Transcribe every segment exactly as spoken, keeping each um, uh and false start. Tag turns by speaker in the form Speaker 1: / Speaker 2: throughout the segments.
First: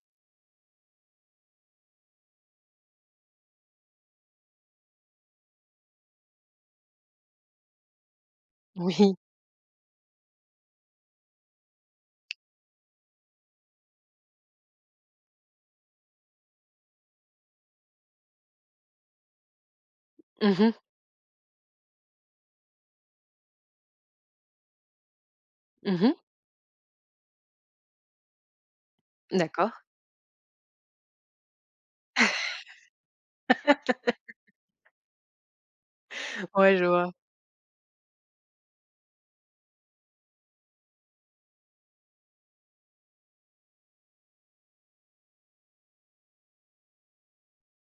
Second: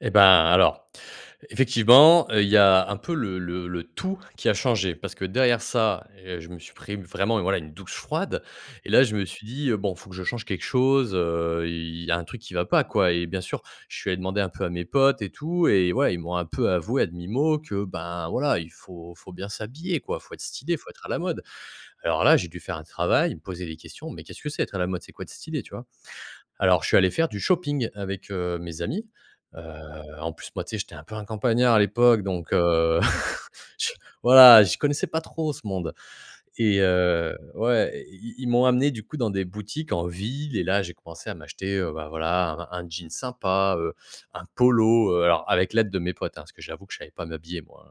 Speaker 1: Eh, ben, alors, effectivement, heu, il y a un peu le le le tout qui a changé parce que, derrière ça, heu, je me suis pris, vraiment, voilà, une douche froide et là,
Speaker 2: Oui.
Speaker 1: je me suis dit, heu: «Bon, il faut que je change quelque chose, heu, il y a un truc qui va pas, quoi!» et bien sûr, je suis allé demander un peu à mes potes et tout et ouais, ils m'ont un peu avoué, à demi-mot, que, ben, voilà, il faut faut bien s'habiller, quoi! Il faut être
Speaker 2: Mmh
Speaker 1: stylé, il
Speaker 2: mh.
Speaker 1: faut être à la mode. Alors là, j'ai dû faire un travail, me poser des questions: «Mais qu'est-ce que c'est, être à la mode? C'est quoi, être stylé?» Tu vois?
Speaker 2: Mmh mh.
Speaker 1: Alors, je suis allé faire du shopping avec, heu, mes amis. Heu,
Speaker 2: D'accord.
Speaker 1: en plus, moi, tu sais? J'étais un peu un campagnard à l'époque donc heu, je voilà, je connaissais pas trop ce monde
Speaker 2: Ouais,
Speaker 1: et
Speaker 2: je vois.
Speaker 1: heu ouais, ils ils ils m'ont amené, du coup, dans des boutiques en ville et là, j'ai commencé à m'acheter, heu, bah, voilà, un un jean sympa, heu, un polo, heu, alors, avec l'aide de mes potes, hein, parce que j'avoue que je savais pas m'habiller, moi,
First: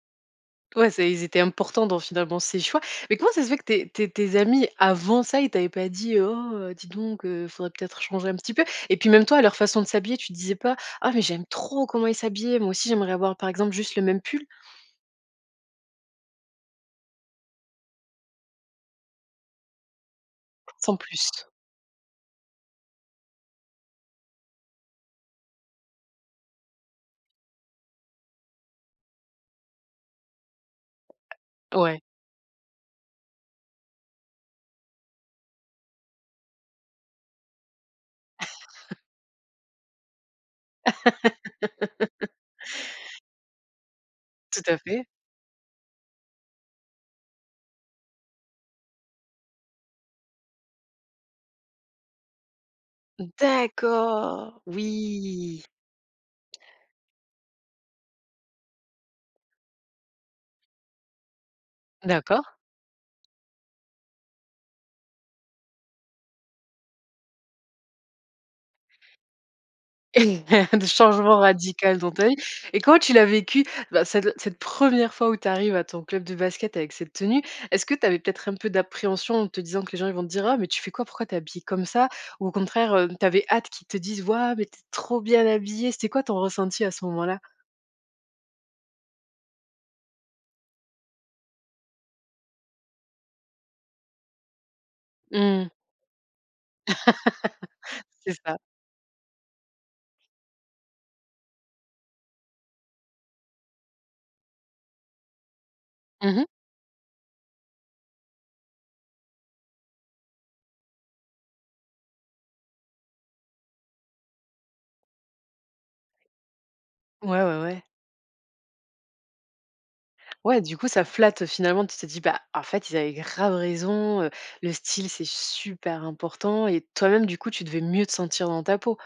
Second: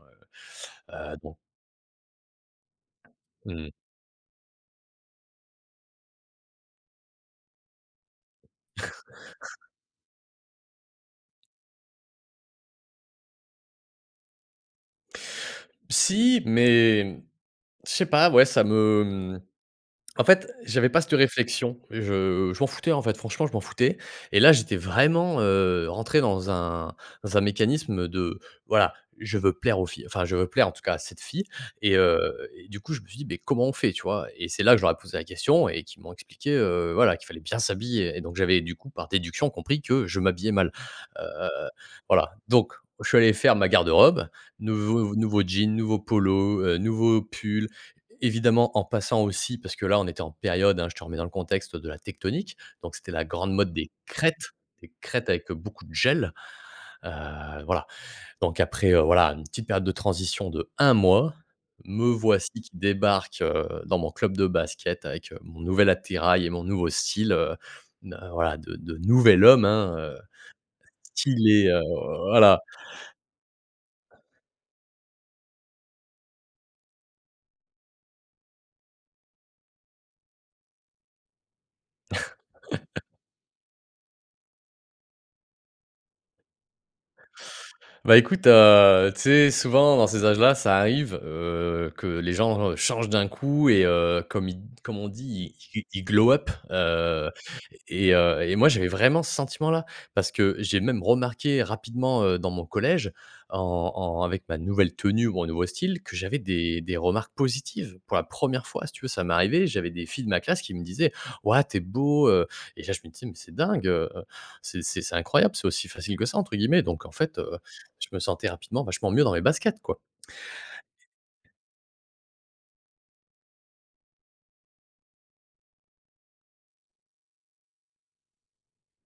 Speaker 2: Ouais,
Speaker 1: heu,
Speaker 2: c'est
Speaker 1: heu,
Speaker 2: ils
Speaker 1: bon
Speaker 2: étaient importants dans, finalement, ces choix mais comment ça se fait que
Speaker 1: Mmh.
Speaker 2: tes tes tes amis, avant ça, ils t'avaient pas dit: «Oh, dis donc heu, il faudrait peut-être changer un petit peu» et puis même toi, à leur façon de s'habiller, tu te disais pas: «Ah mais j'aime trop comment ils s'habillent, moi aussi, j'aimerais avoir, par exemple, juste le même pull»?
Speaker 1: Si, mais mmh, je sais pas, ouais, ça me mmh, en fait, j'avais
Speaker 2: Sans
Speaker 1: pas cette
Speaker 2: plus.
Speaker 1: réflexion. Je je m'en foutais, en fait. Franchement, je m'en foutais et là, j'étais vraiment, heu, rentré dans un dans un mécanisme de, voilà, je veux plaire aux filles. Enfin, je veux plaire, en tout cas, à cette fille et
Speaker 2: Ouais.
Speaker 1: heu, et du coup, je me suis dit: «Beh, comment on fait?» Tu vois? Et c'est là que je leur ai posé la question et qu'ils m'ont expliqué, heu, voilà, qu'il fallait bien s'habiller et donc j'avais, du coup, par déduction, compris que je m'habillais mal. Heu, voilà, donc je suis allé faire ma garde-robe.
Speaker 2: Tout à fait.
Speaker 1: Nouveau nouveau jeans, nouveau polo, heu, nouveau pull, évidemment, en passant aussi parce que là, on était en période, hein, je te remets dans le contexte, de la tectonique, donc c'était la grande mode des crêtes,
Speaker 2: D'accord,
Speaker 1: des crêtes avec
Speaker 2: oui!
Speaker 1: beaucoup de gel. Heu, voilà donc après, heu, voilà, une petite période de transition d'un mois, me voici
Speaker 2: D'accord.
Speaker 1: qui débarque, heu, dans mon club de basket avec, heu, mon nouvel attirail et mon nouveau style, heu, n voilà, de de nouvel homme, hein, heu,
Speaker 2: De changement
Speaker 1: stylé, heu
Speaker 2: radical dans ta vie,
Speaker 1: voilà.
Speaker 2: et comment tu l'as vécu, bah, cette cette première fois où tu arrives à ton club de basket avec cette tenue? Est-ce que tu avais, peut-être, un peu d'appréhension en te disant que les gens ils vont te dire: «Ah mais tu fais quoi? Pourquoi tu es habillé comme ça?» ou au contraire, heu, tu avais hâte qu'ils te disent: «Waouh, mais tu es trop bien habillé!». C'était quoi, ton ressenti à ce moment-là?
Speaker 1: Bah, écoute, heu, tu sais? Souvent, dans ces âges-là, ça arrive, heu, que les genres changent d'un coup et heu, comme ils d comme on dit:
Speaker 2: Mmh.
Speaker 1: «Ils ils glow up» heu, et
Speaker 2: C'est
Speaker 1: heu, et
Speaker 2: ça.
Speaker 1: moi, j'avais vraiment ce sentiment-là parce que j'ai même remarqué rapidement, heu, dans mon collège, en en avec ma nouvelle tenue, mon nouveau style, que
Speaker 2: Mmh
Speaker 1: j'avais
Speaker 2: mh.
Speaker 1: des des remarques positives pour la première fois. Si tu veux, ça m'est arrivé, j'avais des filles de ma classe qui me disaient: «Wahou, tu es beau, heu» et là, je me disais: «Mais c'est dingue, heu, c'est c'est c'est incroyable. C'est aussi facile que ça?» entre guillemets donc en fait,
Speaker 2: Ouais,
Speaker 1: heu,
Speaker 2: ouais, ouais.
Speaker 1: je me sentais rapidement, vachement mieux dans mes baskets, quoi!
Speaker 2: Ouais, du coup, ça flatte, heu, finalement, tu t'es dis: «Bah, en fait, ils avaient grave raison, heu, le style, c'est super important» et toi-même, du coup, tu devais mieux te sentir dans ta peau?